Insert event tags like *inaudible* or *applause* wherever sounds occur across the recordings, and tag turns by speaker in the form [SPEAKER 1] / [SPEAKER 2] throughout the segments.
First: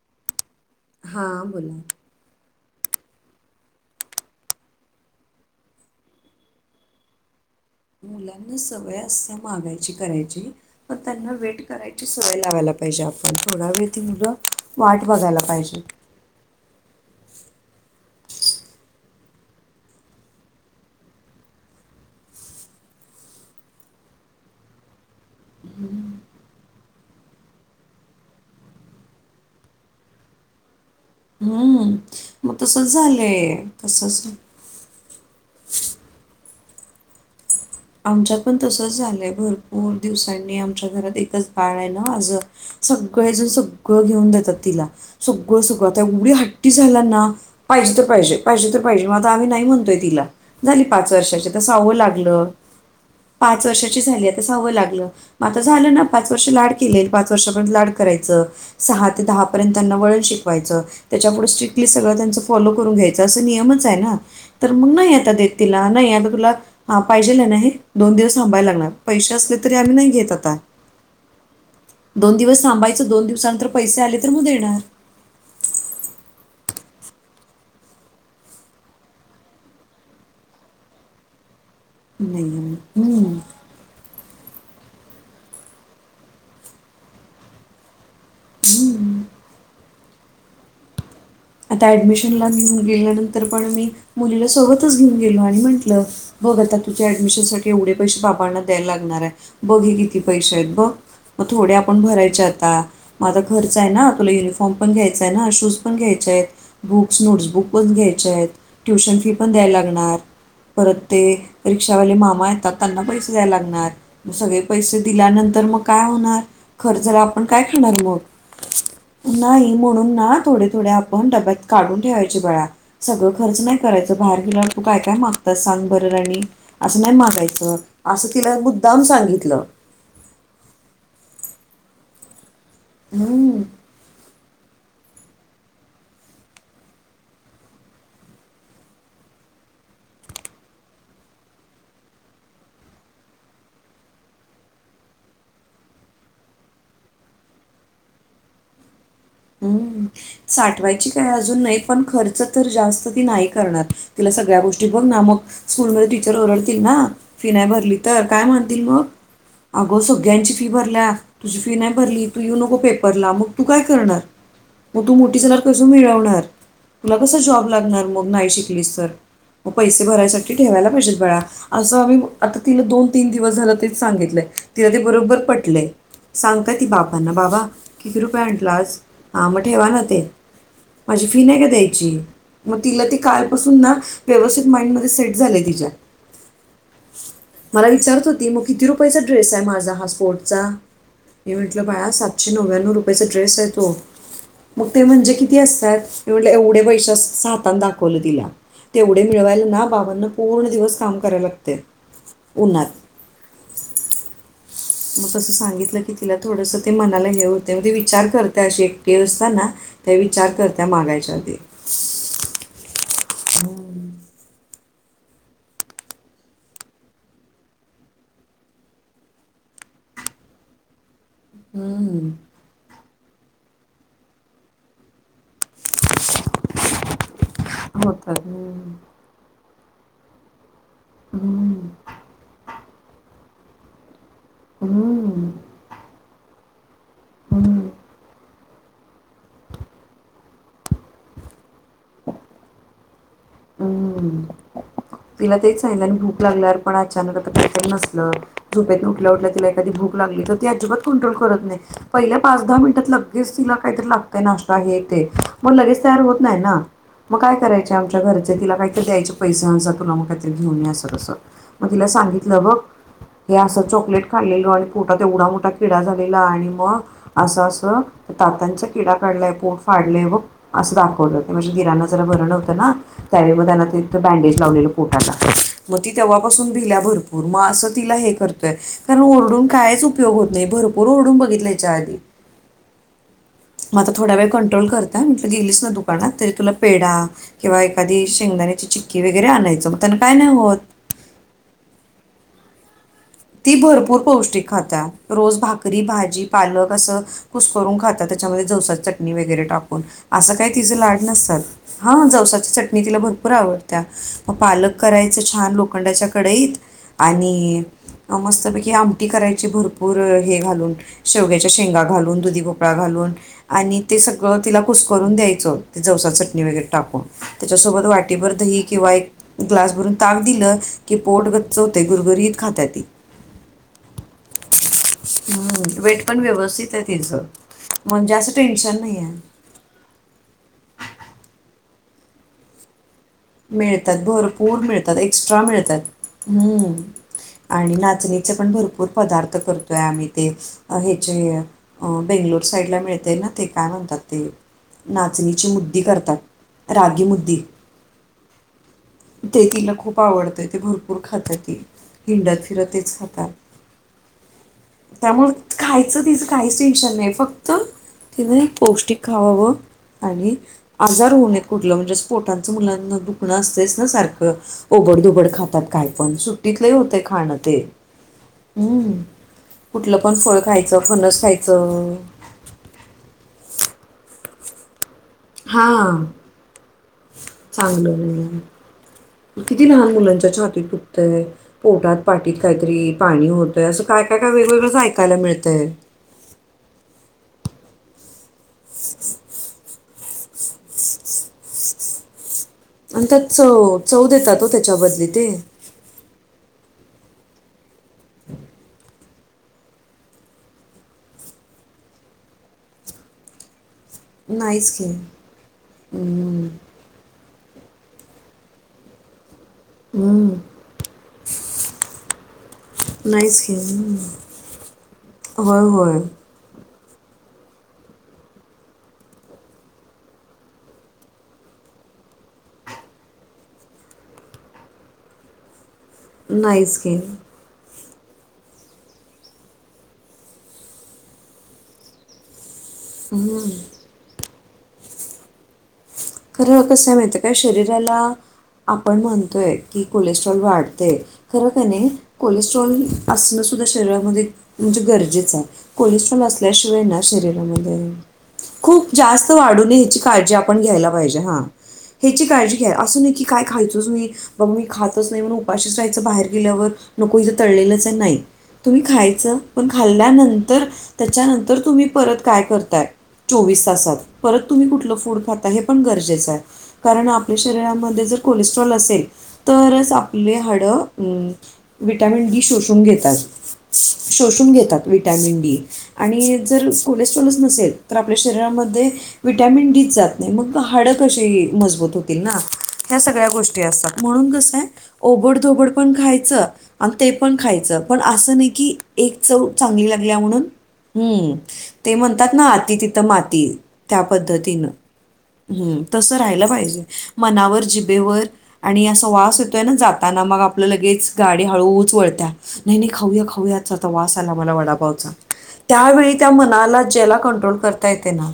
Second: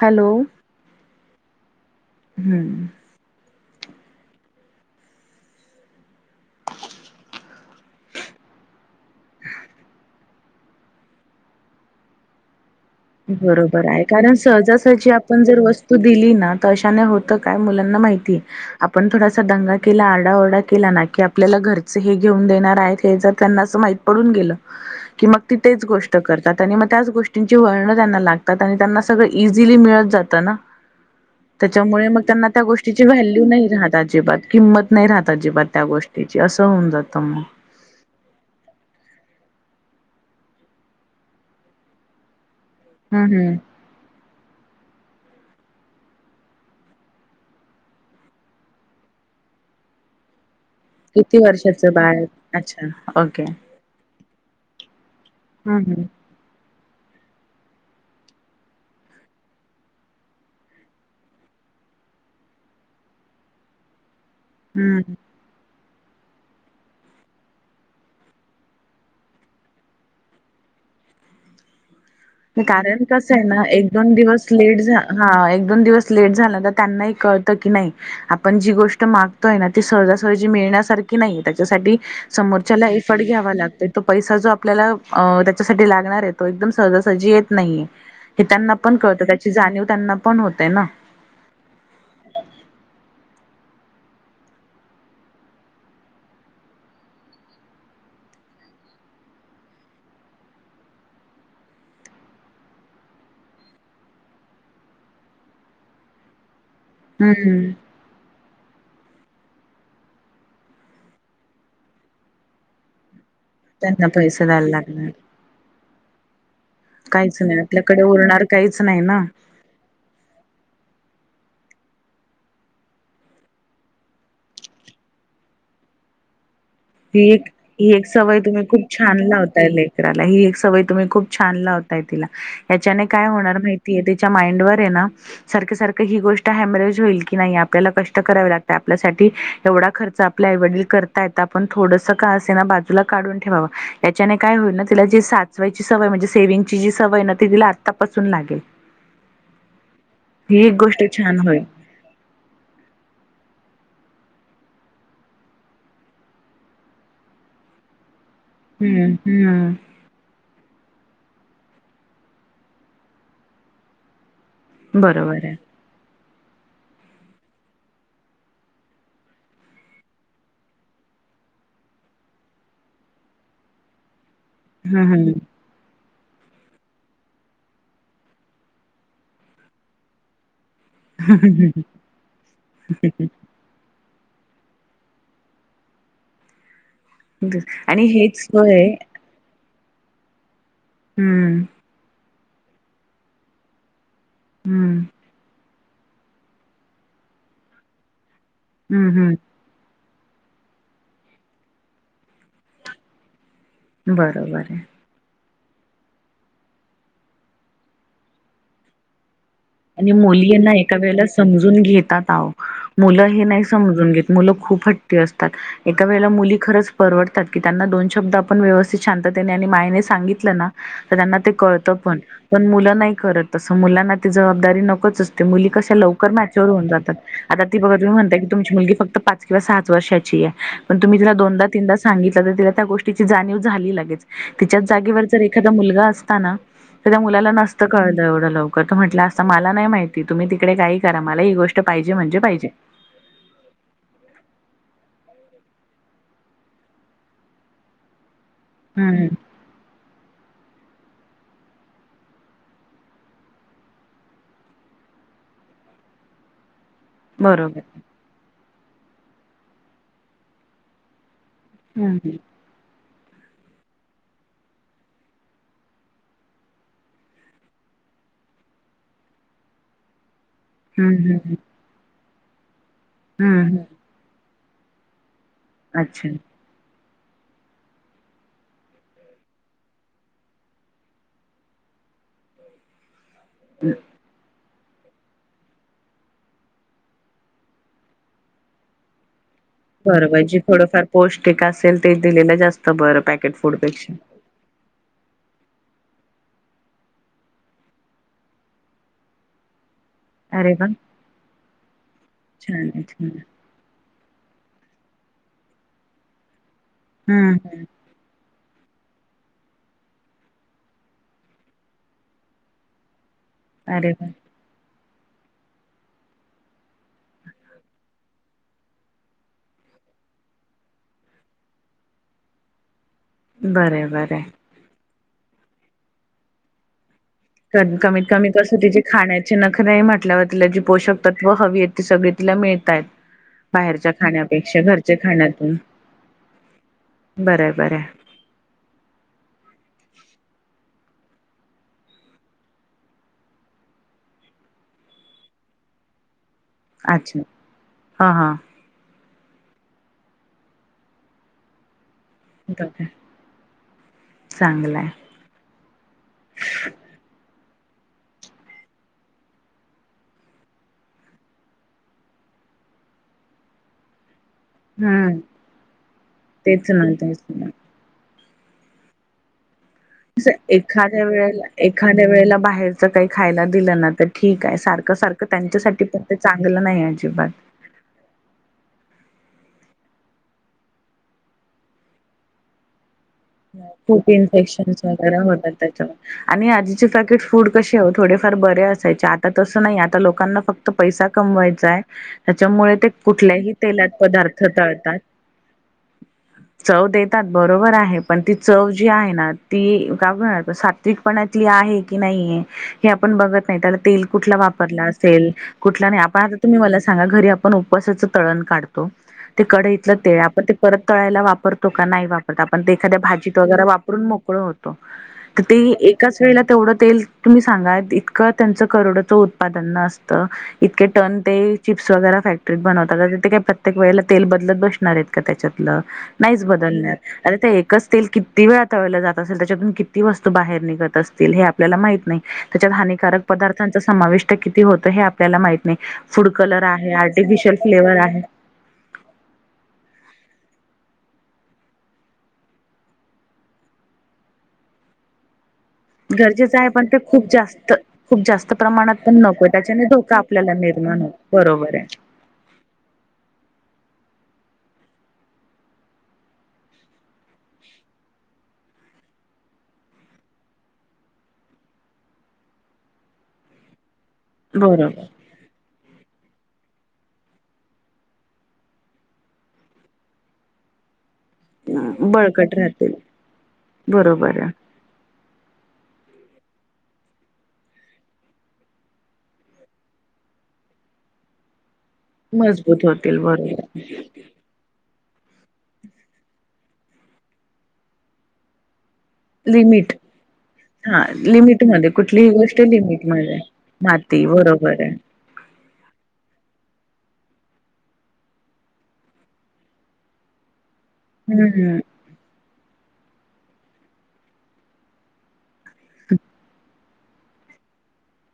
[SPEAKER 1] Hello.
[SPEAKER 2] हां बोला.
[SPEAKER 1] हम्म.
[SPEAKER 2] मुलांना सवय असत्या मागायची करायची, पण त्यांना वेट करायची सवय लावायला पाहिजे आपण थोडा
[SPEAKER 1] बरोबर
[SPEAKER 2] वेळ ती
[SPEAKER 1] आहे
[SPEAKER 2] मुलंं
[SPEAKER 1] कारण
[SPEAKER 2] वाट
[SPEAKER 1] सहजासहजी आपण
[SPEAKER 2] बघायला
[SPEAKER 1] जर
[SPEAKER 2] पाहिजे.
[SPEAKER 1] वस्तू दिली ना कशाने होतं काय मुलांना माहितीये. आपण थोडासा दंगा केला आरडाओरडा केला ना की आपल्याला घरचे हे घेऊन देणार आहेत हे जर त्यांना असं माहित पडून गेल, की मग ती तेच गोष्ट करतात आणि मं त्याच गोष्टिंची वळण त्याना लागतात आणि त्यांना सगळं इझिली मिळत जात न.
[SPEAKER 2] हम्म
[SPEAKER 1] त्याच्यामुळे म त्यांना
[SPEAKER 2] मग
[SPEAKER 1] त्या
[SPEAKER 2] तसच
[SPEAKER 1] गोष्टीची व्हॅल्यू
[SPEAKER 2] झालंय
[SPEAKER 1] नाही राहत
[SPEAKER 2] तसच
[SPEAKER 1] अजिबात किंमत नाही राहत अजिबात त्या गोष्टीची असं होऊन जातं म.
[SPEAKER 2] आमच्यात पण तसच झालंय भरपूर दिवसांनी आमच्या घरात एकच बाळ आहे ना आजून
[SPEAKER 1] हम्म
[SPEAKER 2] सगळंजन
[SPEAKER 1] हम्म
[SPEAKER 2] सगळं घेऊन देतात तिला, सगळं सगळं आता एवढी हट्टी झाल्या ना. पाहिजे ते पाहिजे पाहिजे ते पाहिजे म आता आम्ही नाही म्हणतोय तिला, झाली पाच
[SPEAKER 1] किती
[SPEAKER 2] वर्षाची, आता
[SPEAKER 1] वर्षाचं
[SPEAKER 2] सहावं
[SPEAKER 1] बाळ
[SPEAKER 2] लागलं.
[SPEAKER 1] अच्छा, ओके
[SPEAKER 2] पाच वर्षाची झाली आता सहावं लागलं मं आता
[SPEAKER 1] हम्म
[SPEAKER 2] झालं ना
[SPEAKER 1] हम्म
[SPEAKER 2] पाच वर्ष लाड केलेल. पाच वर्षापर्यंत लाड करायचं सहा ते दहा पर्यंत त्यांना वळण शिकवायचं त्याच्या पुुढे स्ट्रिक्टली सगळं त्यांच फॉलो करून घ्यायचं असं नियमच आहे ना. तर मग
[SPEAKER 1] हम्म
[SPEAKER 2] नाही आता देत तिला, नाही आता तुला पाहिजे नाहीत, दोन दिवस थांबायला लागणार पैसे असले तरी आम्ही नाही घेत आता. दोन दिवस
[SPEAKER 1] कारण
[SPEAKER 2] थांबायचं दोन
[SPEAKER 1] कसं आहे
[SPEAKER 2] दिवसां
[SPEAKER 1] ना
[SPEAKER 2] नंतर
[SPEAKER 1] एक
[SPEAKER 2] पैसे
[SPEAKER 1] दोन
[SPEAKER 2] आले तर मग
[SPEAKER 1] दिवस
[SPEAKER 2] देणार.
[SPEAKER 1] लेट झा हा, एक दोन दिवस लेट झाला तर त्यांनाही कळत की नाही आपण जी गोष्ट मागतोय ना ती सहजासहजी मिळण्यासारखी नाही त्याच्यासाठी
[SPEAKER 2] नाही
[SPEAKER 1] समोरच्याला एफट
[SPEAKER 2] हम्म.
[SPEAKER 1] घ्यावा लागतोय तो पैसा जो आपल्याला त्याच्यासाठी लागणार आहे तो एकदम सहजासहजी येत नाहीये हे त्यांना पण कळतं त्याची जाणीव त्यांना पण होतेय ना.
[SPEAKER 2] आता ॲडमिशनला घेऊन गेल्यानंतर पण मी मुलीला सोबतच घेऊन गेलो आणि म्हटलं बघ आता तुझ्या ऍडमिशन साठी एवढे पैसे बाबांना द्यायला लागणार हाय बघ हे किती पैसे आहेत बघ. मग थोडे आपण भरायचे आता माझा खर्च आहे ना तुला युनिफॉर्म पण घ्यायचांय ना शूज पण घ्यायच बुक्स नोट्सबुक
[SPEAKER 1] हम्म
[SPEAKER 2] पण घ्यायच्या आहेत ट्युशन फी पण द्यायला लागणार परत ते री रिक्षावाले मामा येतात त्यांना पैसे द्याय लागणार.
[SPEAKER 1] त्यांना पैसे
[SPEAKER 2] सगळे
[SPEAKER 1] द्यायला
[SPEAKER 2] पैसे
[SPEAKER 1] लागणार
[SPEAKER 2] दिल्यानंतर मग काय होणार. खर्च जरा
[SPEAKER 1] काहीच
[SPEAKER 2] आपण
[SPEAKER 1] नाही
[SPEAKER 2] काय
[SPEAKER 1] आपल्याकडे
[SPEAKER 2] खाणार मग,
[SPEAKER 1] उरणार काहीच नाही ना
[SPEAKER 2] नाही म्हणून ना थोडे थोडे आप पण डब्यात काढून ठेवायची बाळा. सगळं खर्च नाही करायचं बाहेर गेला तू काय, काय मागत सांग बरं राणी. असं नाही
[SPEAKER 1] ही एक
[SPEAKER 2] मागायचं
[SPEAKER 1] ही एक
[SPEAKER 2] असं
[SPEAKER 1] सवय
[SPEAKER 2] तिला
[SPEAKER 1] तुम्ही खूप
[SPEAKER 2] मुद्दाम
[SPEAKER 1] छान
[SPEAKER 2] सांगितलं
[SPEAKER 1] लावताय ही एक सवय तुम्ही खूप छान लावताय तिला याच्याने काय होणार
[SPEAKER 2] हम्म,
[SPEAKER 1] माहिती ती तिच्या माइंडवर हे ना सारख, सारख ही गोष्ट हॅमरेज होईल की नाही आपल्याला कष्ट करावे लागत आपल्यासाठी एवढा खर्च आपले आई वडील करताय, ताप पण थोडस का असे ना बाजूला काढून ठेवाव याच्याने काय होईल ना तिला जे साठवाचवायची सवय म्हणजे सेविंगची सवय ना तिला आत्तापासून लागेल
[SPEAKER 2] हम्म,
[SPEAKER 1] ही एक गोष्ट
[SPEAKER 2] साठवायची काय
[SPEAKER 1] छान होईल.
[SPEAKER 2] अजून नाही पण खर्च तर जास्त ती नाही करणार तिला सगळ्या गोष्टी बघ ना मग स्कूलमध्ये टीचर ओरडतील ना फी नाही भरली तर काय म्हणतील मग
[SPEAKER 1] हम्म हम्म
[SPEAKER 2] अगो सगळ्यांची फी भरल्या तुझी फी नाही भरली तू येऊ नको पेपरला मग तू काय करणार? मग तू मोठी
[SPEAKER 1] बरोबर आहे.
[SPEAKER 2] झाल्यावर कस मिळवणार? तुला कसं जॉब लागणार मग नाही शिकलीस तर मग पैसे भरायसाठी ठेवायला पाहिजेत बाळा. असं आम्ही आता तिला दोन तीन दिवस झालं तेच सांगितलंय. तिला ते
[SPEAKER 1] हम्म हम्म
[SPEAKER 2] बरोबर पटलेय सांगताय ती बाबांना बाबा किती रुपये आणलास? हा मग ठेवा ना ते, माझी फी नाही का द्यायची मग तिला ती काल ना व्यवस्थित माइंड मध्ये सेट झालय तिच्या मला
[SPEAKER 1] आणि
[SPEAKER 2] विचारत
[SPEAKER 1] हेच
[SPEAKER 2] होती मग किती
[SPEAKER 1] वय
[SPEAKER 2] रुपयाचा ड्रेस आहे माझा हा स्पोर्टचा मी
[SPEAKER 1] हम्म
[SPEAKER 2] म्हटलं बाळा सातशे नव्याण्णव रुपयचा ड्रेस आहे तो. मग
[SPEAKER 1] हम्म
[SPEAKER 2] ते म्हणजे किती असतात? म्हटलं एवढे पैसे हातान दाखवलं तिला.
[SPEAKER 1] हम्म
[SPEAKER 2] तेवढे
[SPEAKER 1] हम्म
[SPEAKER 2] मिळवायला ना बाबांना पूर्ण दिवस काम करायला लागतय. उन्हात
[SPEAKER 1] बरोबर हाय
[SPEAKER 2] मग तसं सांगितलं की तिला थोडस ते मनाला हे होतय मग ती विचार करत्या अशी एकटी असताना
[SPEAKER 1] आणि
[SPEAKER 2] त्या
[SPEAKER 1] मुली
[SPEAKER 2] विचार
[SPEAKER 1] यांना
[SPEAKER 2] करत्या
[SPEAKER 1] एका वेळेला
[SPEAKER 2] मागायच्या आधी
[SPEAKER 1] समजून घेतात आवं मुलं हे नाही समजून घेत. मुलं खूप हट्टी असतात एका वेळेला मुली खरच परवडतात की त्यांना दोन शब्द आपण व्यवस्थित शांततेने आणि मायेने सांगितलं ना त्यांना ते कळत पण, पण मुलं नाही करत अस मुलांना जबाबदारी नकोच अस मुली कशा लवकर मॅच्युर होऊ जातात, आता ती बघा तुम्ही म्हणता
[SPEAKER 2] होतात
[SPEAKER 1] की तुमची मुली
[SPEAKER 2] हम्म.
[SPEAKER 1] फक्त पा किंवा सात वर्षाची आहे, पण तुम्ही तिला दोनदा तीनदा सांगितलं, तर तिला त्या गोष्टीची जाणीव झाली लगेच. तिच्याच जागेवर जर
[SPEAKER 2] हम्म.
[SPEAKER 1] एखादा मुलगा असता ना, तर त्या मुलाला नसत
[SPEAKER 2] हम्म. हम्म.
[SPEAKER 1] कळत एवढं लव कोण त म्हटला, असता मला नाही माहिती तुम्ही तिकडे काही करा, मला ही गोष्ट पाहिजे म्हणजे पाहिजे.
[SPEAKER 2] हम्म! तिला ते सांगितलं आणि भूक लागल्या वर पण अचानक आता काहीत नसलं. झोपेतून
[SPEAKER 1] हम्म
[SPEAKER 2] उठल्या उठल्या एखादी भूक लागली, तर ती अजिबात कंट्रोल करत नाही. पहिल्या पाच दहा मिनिटात लगेच तिला काहीतरी लागतं, नाश्ता हे ते मग लगेच तयार होत नाही ना. मग काय
[SPEAKER 1] बरोबर.
[SPEAKER 2] करायचे, आमच्या घरचे तिला काहीतरी द्यायचे पैसे हा जा मग तुला काहीतरी घेऊन असं तसं. मग तिला
[SPEAKER 1] हं, हं.
[SPEAKER 2] सांगितलं बघ. हे असं चॉकलेट खाल्लेल आणि पोटात एवढा मोठा किडा झालेला, आणि मग असं असं तात्यांचा किडा काढलाय, पोट फाडलाय ब असं
[SPEAKER 1] हं, हं,
[SPEAKER 2] दाखवलं
[SPEAKER 1] हं.
[SPEAKER 2] म्हणजे, दिरांना जरा बरं नव्हतं ना त्यावेळी म
[SPEAKER 1] हं,
[SPEAKER 2] त्यांना
[SPEAKER 1] हं.
[SPEAKER 2] ते बँडेज लावलेलं पोटाला मग ती
[SPEAKER 1] अच्छा.
[SPEAKER 2] तेव्हापासून भिल्या भरपूर मग असं तिला हे करतोय. कारण, ओरडून कायच उपयोग होत नाही, भरपूर ओरडून बघितलय हेच्या आधी. मग आता थोडा वेळ कंट्रोल करत्या, म म्हटल गेलीस ना दुकानात तरी तुला पेडा किंवा एखादी शेंगदाण्याची चिक्की वगैरे आ आणायचं, मग त्यान काय
[SPEAKER 1] बरोबर
[SPEAKER 2] नाही
[SPEAKER 1] जी
[SPEAKER 2] होत.
[SPEAKER 1] थोडंफार पौष्टिक असेल ते दिलेलं जास्त बरं. पॅकेट
[SPEAKER 2] ती
[SPEAKER 1] फूडपेक्षा.
[SPEAKER 2] भरपूर पौष्टिक खात्या, रोज भाकरी, भाजी, पालक असं. कुस्करून खात्या त्याच्यामध्ये जवसा चटणी वगैरे टाकून. असं
[SPEAKER 1] अरे
[SPEAKER 2] काही
[SPEAKER 1] वाह!
[SPEAKER 2] तिचे लाड नसतात, हा जवसाची
[SPEAKER 1] छान आहे,
[SPEAKER 2] चटणी तिला
[SPEAKER 1] छान आहे.
[SPEAKER 2] भरपूर आवडते. त्या मग पालक करायचं, छान लोखंडाच्या कडईत
[SPEAKER 1] हं,
[SPEAKER 2] आणि
[SPEAKER 1] हं.
[SPEAKER 2] मस्तपैकी आमटी करायची भरपूर हे घालून शेवग्याच्या शेंगा घालून, दुधी गोपळा घालून आणि
[SPEAKER 1] अरे
[SPEAKER 2] ते
[SPEAKER 1] वाह!
[SPEAKER 2] सग सगळ तिला कुस्करून द्यायचं जवसा चटणी वगैरे टाकून, त्याच्या सोबत वाटीभर दही किंवा एक ग्लास भरून ताक दिलं की पोट गच्च होतेय, गरगरीत खात्या ती.
[SPEAKER 1] बरयं बरयं.
[SPEAKER 2] हम्म! वेट पण व्यवस्थित आहे तिचं.
[SPEAKER 1] कमीत
[SPEAKER 2] म्हणजे
[SPEAKER 1] कमी
[SPEAKER 2] असं
[SPEAKER 1] कसं
[SPEAKER 2] टेन्शन
[SPEAKER 1] तिचे
[SPEAKER 2] नाही आहे
[SPEAKER 1] खाण्याचे नखरे आहे म्हटल्यावर त पोषक तत्व हवी आहेत, ते सगळे तिला मिळतायेत.
[SPEAKER 2] मिळतात भरपूर मिळतात, एक्स्ट्रा
[SPEAKER 1] खाण्यातून.
[SPEAKER 2] मिळतात. हम्म!
[SPEAKER 1] बरं आहे,
[SPEAKER 2] आणि
[SPEAKER 1] बरं आहे.
[SPEAKER 2] नाचणीचे पण भरपूर पदार्थ करतोय, आम्ही ते ह्याचे अ बेंगलोर साईडला मिळते ना, ते काय म्हणतात ते नाचणीची मुद्धी करतात. रागी
[SPEAKER 1] अच्छा!
[SPEAKER 2] मुद्दी
[SPEAKER 1] हा हा.
[SPEAKER 2] ते तिला खूप आवडतयं, ते भरपूर खात्या ती. हिंडत फिरतच
[SPEAKER 1] बघा
[SPEAKER 2] तेच खातात
[SPEAKER 1] चांगलाय
[SPEAKER 2] त्यामुळ खायचं तिचं काहीच टेन्शन नाही, फक्त तिन एक पौष्टिक खावावं. आणि आजार होऊ नये कुठलं, म्हणजे असं पोटाचं मुलांना दुखण असतेच ना सारखं ओबड
[SPEAKER 1] हम्म
[SPEAKER 2] दोबड खातात, काय पण सुट्टीत लय
[SPEAKER 1] तेच ना
[SPEAKER 2] होतय
[SPEAKER 1] तेच
[SPEAKER 2] खाणं
[SPEAKER 1] ना
[SPEAKER 2] ते. हम.
[SPEAKER 1] असं एखाद्या वेळेला एखाद्या वेळेला बाहेर काही खायला दिलं ना तर ठीक आहे, सारखं सारखं त्यांच्यासाठी
[SPEAKER 2] हा
[SPEAKER 1] पण ते चांगलं नाही अजिबात.
[SPEAKER 2] चांगलं नाही. किती लहान मुलांच्या छातीत दुखतंय, पोटात पाटीत काहीतरी पाणी होतय, असं काय
[SPEAKER 1] खूप
[SPEAKER 2] काय काय वेगवेगळंच
[SPEAKER 1] इन्फेक्शन्स
[SPEAKER 2] ऐकायला
[SPEAKER 1] वगैरे होतात
[SPEAKER 2] मिळतयं.
[SPEAKER 1] त्याच्यामुळे आणि आधीचे पॅकेट फूड कसे ओ थोडेफार बरे असायचे आता तसं नाही, आता लोकांना फक्त पैसा कमवायचा आहे, त्याच्यामुळे ते
[SPEAKER 2] आणि त्यात
[SPEAKER 1] कुठल्याही
[SPEAKER 2] चव
[SPEAKER 1] तेलात
[SPEAKER 2] चव देतात
[SPEAKER 1] पदार्थ
[SPEAKER 2] हो त्याच्या
[SPEAKER 1] तळतात.
[SPEAKER 2] बदली ते
[SPEAKER 1] चव देतात बरोबर आहे. पण ती चव जी आहे न, ती *unintelligible* प सात्विक पणातली आहे की नाहीये हे आपण बघत नाही, त्याला तेल कुठला
[SPEAKER 2] नाहीच
[SPEAKER 1] वापरला
[SPEAKER 2] की
[SPEAKER 1] असेल कुठला नाही आपण आता तुम्ही मला सांगा घरी आपण उपवासाच तळण काढतो, ते कढईत ते आपण ते परत तळायला वापरतो का नाही वापरत आपण ते एखाद्या भाजीत
[SPEAKER 2] नाहीच
[SPEAKER 1] वैगेरे
[SPEAKER 2] घेईन
[SPEAKER 1] वापरून मोकळे होतो ते
[SPEAKER 2] होय
[SPEAKER 1] हि
[SPEAKER 2] होय
[SPEAKER 1] एकाच तेवढं तेल तुम्ही सांगा इतकं त्यांच करोडचं उत्पादन नसतं इतके टन ते चिप्स वगैरे फॅक्टरीत बनवतात ते काय प्रत्येक वेळेला तेल बदलत बसणार आहेत त्याच्यातल नाहीच बदलणार अरे ते एक कस तेल किती वेळ तळलं जात असेल त्याच्यातून किती वस्तू बाहेर निघत असतील हे आपल्याला माहित नाही त्याच्यात हानिकारक
[SPEAKER 2] हम्म.
[SPEAKER 1] पदार्थांच समाविष्ट किती होतं हे आपल्याला माहित नाही फूड कलर
[SPEAKER 2] खरं कसं
[SPEAKER 1] आहे
[SPEAKER 2] माहिती का
[SPEAKER 1] आर्टिफिशियल फ्लेवर
[SPEAKER 2] शरीराला
[SPEAKER 1] आहे
[SPEAKER 2] आपण म्हणतोय की कोलेस्ट्रॉल वाढतय खर कणी कोलेस्ट्रॉल असणं सुद्धा शरीरामध्ये म्हणजे गरजेचं आहे कोलेस्ट्रॉल
[SPEAKER 1] गरजेचं आहे
[SPEAKER 2] असल्याशिवाय
[SPEAKER 1] पण ते
[SPEAKER 2] ना
[SPEAKER 1] खूप जास्त
[SPEAKER 2] शरीरामध्ये
[SPEAKER 1] खूप जास्त
[SPEAKER 2] खूप
[SPEAKER 1] प्रमाणात पण
[SPEAKER 2] जास्त
[SPEAKER 1] नको
[SPEAKER 2] वाढून नये
[SPEAKER 1] त्याच्याने
[SPEAKER 2] ह्याची
[SPEAKER 1] धोका
[SPEAKER 2] काळजी
[SPEAKER 1] आपल्याला
[SPEAKER 2] आपण घ्यायला पाहिजे
[SPEAKER 1] निर्माण
[SPEAKER 2] म्हणजे
[SPEAKER 1] होतो
[SPEAKER 2] हा
[SPEAKER 1] बरोबर आहे
[SPEAKER 2] हयाची काळजी घ्या असं नाही की काय खायचंच वय बघ मी खातच नाही म्हणून उपाशीच राहायचं बाहेर गेल्यावर नको इथं तळलेलंच नाही तुम्ही खायचं पण खाल्ल्यानंतर त्याच्यानंतर तुम्ही परत काय करताय चोवीस तासात परत तुम्ही कुठलं फूड
[SPEAKER 1] बरोबर
[SPEAKER 2] खाता हे पण गरजेचं आहे कारण आपल्या शरीरामध्ये जर कोलेस्ट्रॉल असेल तरच आपली हाडं अ विटॅमिन डी
[SPEAKER 1] बळकट
[SPEAKER 2] शोषून
[SPEAKER 1] राहतील
[SPEAKER 2] घेतात
[SPEAKER 1] बरोबर
[SPEAKER 2] शोषून
[SPEAKER 1] आहे
[SPEAKER 2] घेतात विटॅमिन डी आणि जर कोलेस्ट्रॉलच नसेल तर आपल्या शरीरामध्ये विटॅमिन डीच जात नाही मग हाड कशीही मजबूत होतील ना
[SPEAKER 1] मजबूत
[SPEAKER 2] ह्या
[SPEAKER 1] होतील
[SPEAKER 2] सगळ्या गोष्टी
[SPEAKER 1] बरोबर
[SPEAKER 2] असतात म्हणून कस आहे ओबडधोबड पण खायचं आणि ते पण खायचं पण असं नाही की एक चव चांगली
[SPEAKER 1] लिमिट
[SPEAKER 2] लागलिया म्हणून
[SPEAKER 1] हा
[SPEAKER 2] हम्म
[SPEAKER 1] लिमिटमध्ये
[SPEAKER 2] ते
[SPEAKER 1] कुठलीही
[SPEAKER 2] म्हणतात ना
[SPEAKER 1] गोष्ट
[SPEAKER 2] आती तिथं
[SPEAKER 1] लिमिटमध्ये
[SPEAKER 2] माती त्या
[SPEAKER 1] माती
[SPEAKER 2] पद्धतीनं
[SPEAKER 1] बरोबर आहे
[SPEAKER 2] हम् तसं राहिलं पाहिजे मनावर जिभेवर आणि असा वास येतोय ना जाताना मग आपलं लगेच गाडी
[SPEAKER 1] हम्म
[SPEAKER 2] हळूच वळत्या नाही नाही खाऊया खाऊयाच आता वास आला मला वडापावचा त्यावेळी त्या मनाला ज्याला कंट्रोल करता येते ना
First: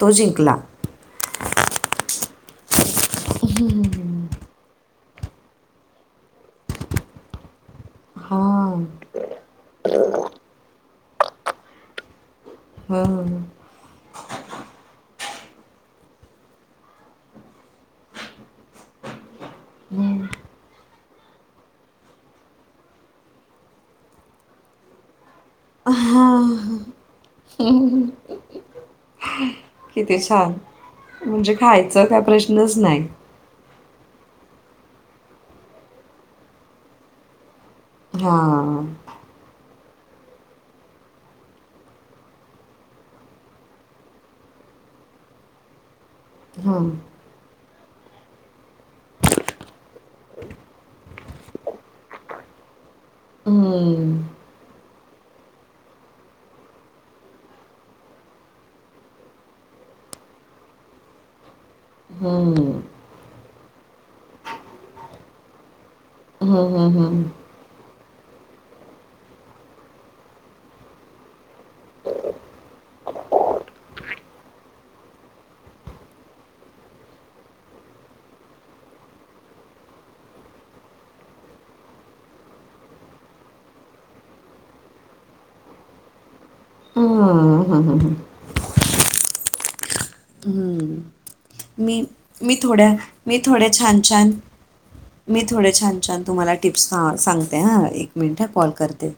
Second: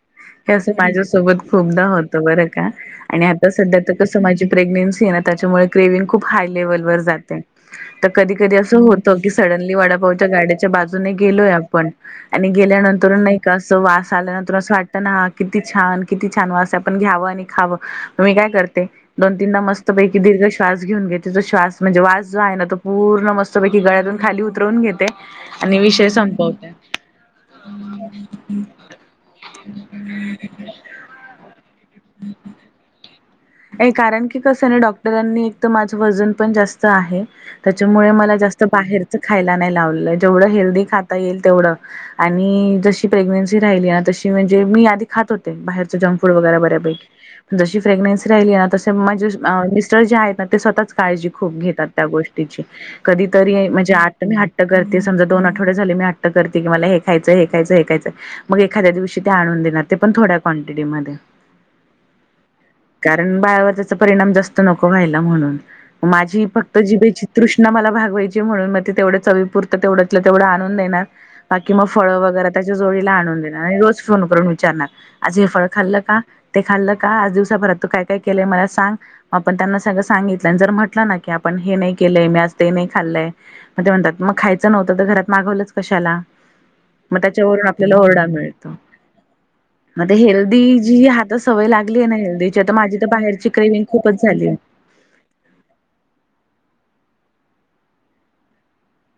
[SPEAKER 2] तो जिंकला.
[SPEAKER 1] हेंअसं माझ्यासोबत खूपदा होतं बरं का आणि आता सध्या तर कस माझी प्रेग्नेन्सी आहे ना त्याच्यामुळे क्रेविगं खूप हाय लेवलवर जाते तर कधी कधी असं
[SPEAKER 2] हां,
[SPEAKER 1] होत की सडनली वडापावच्या गाड्याच्या बाजूने गेलोय आपण आणि गेल्यानंतर नाही
[SPEAKER 2] हं.
[SPEAKER 1] का असं वास आल्यानंतर असं वाटत ह किती छान किती छान वास आपण घ्यावं आणि खावं मी काय करते दोन तीनदा मस्तपैकी दीर्घ श्वास घेऊन घेते तिचा श्वास म्हणजे वास जो आहे ना तो पूर्ण मस्तपैकी गळ्यातून खाली उतरवून घेते आणि विषय संपवतीत्या
[SPEAKER 2] किती छान म्हणजे खायचा काय प्रश्नच नाहीत
[SPEAKER 1] कारण की कसं ना डॉक्टरांनी एक तर माझं वजन पण जास्त आहे त्याच्यामुळे मला जास्त
[SPEAKER 2] हां,
[SPEAKER 1] बाहेरच खायला नाही लावलं जेवढं हेल्दी खाता येईल तेवढं आणि जशी प्रेग्नेन्सी राहिली ना तशी म्हणजे मी आधी खात होते बाहेर जंक फूड वगैरे
[SPEAKER 2] हं.
[SPEAKER 1] बऱ्यापैकी जशी प्रेगरन्सी तसे माझे मिस्टर जे आहेत ना ते स्वतःच काळजी खूप घेतात त्या गोष्टीची कधीतरी म्हणजे आठ
[SPEAKER 2] हं,
[SPEAKER 1] घाट त करते समजा दोन आठवडे झाले मी हट्ट करते की मला हे खायचं हे खायचं हे खायचं मग एखाद्या दिवशी ते आणून देणार ते पण थोड्या क्वांटिटी मधे.
[SPEAKER 2] हम्म.
[SPEAKER 1] कारण बाळावर त्याचा परिणाम जास्त नको व्हायला म्हणून माझी
[SPEAKER 2] हं,
[SPEAKER 1] फक्त
[SPEAKER 2] हं, हं.
[SPEAKER 1] जिबेची तृ मला भागवायची म्हणून मग तेवढे चवीपुरत तेवढंतल तेवढं आणून देणार बाकी मग फळं वगैरे त्याच्या जोडीला आणून देणार आणि रोज फोन करून विचारणार आज हे फळ खाल्लं का ते खाल्ल का आज दिवसाभरात तू काय काय केलंय मला सांग आपण त्यांना सगळं सांगितलं आणि जर म्हटलं ना की आपण हे नाही केलंय मी आज ते नाही खाल्लंय म ते म्हणतात मग खायचं नव्हतं तर घरात मागवलंच कशाला. मग
[SPEAKER 2] हं,
[SPEAKER 1] त्याच्यावरून
[SPEAKER 2] हं,
[SPEAKER 1] आपल्याला
[SPEAKER 2] हं, हं.
[SPEAKER 1] ओरडा मिळतो. म आता हेल्दी जी
[SPEAKER 2] हं.
[SPEAKER 1] आता सवय लागली
[SPEAKER 2] मी
[SPEAKER 1] आहे ना हेल्दी
[SPEAKER 2] मी थोड्या मी थोड्या छान छान मी थोडे छान छान तुम्हाला टिप्स आ सांगते हा एक मिनिट ह कॉल करते.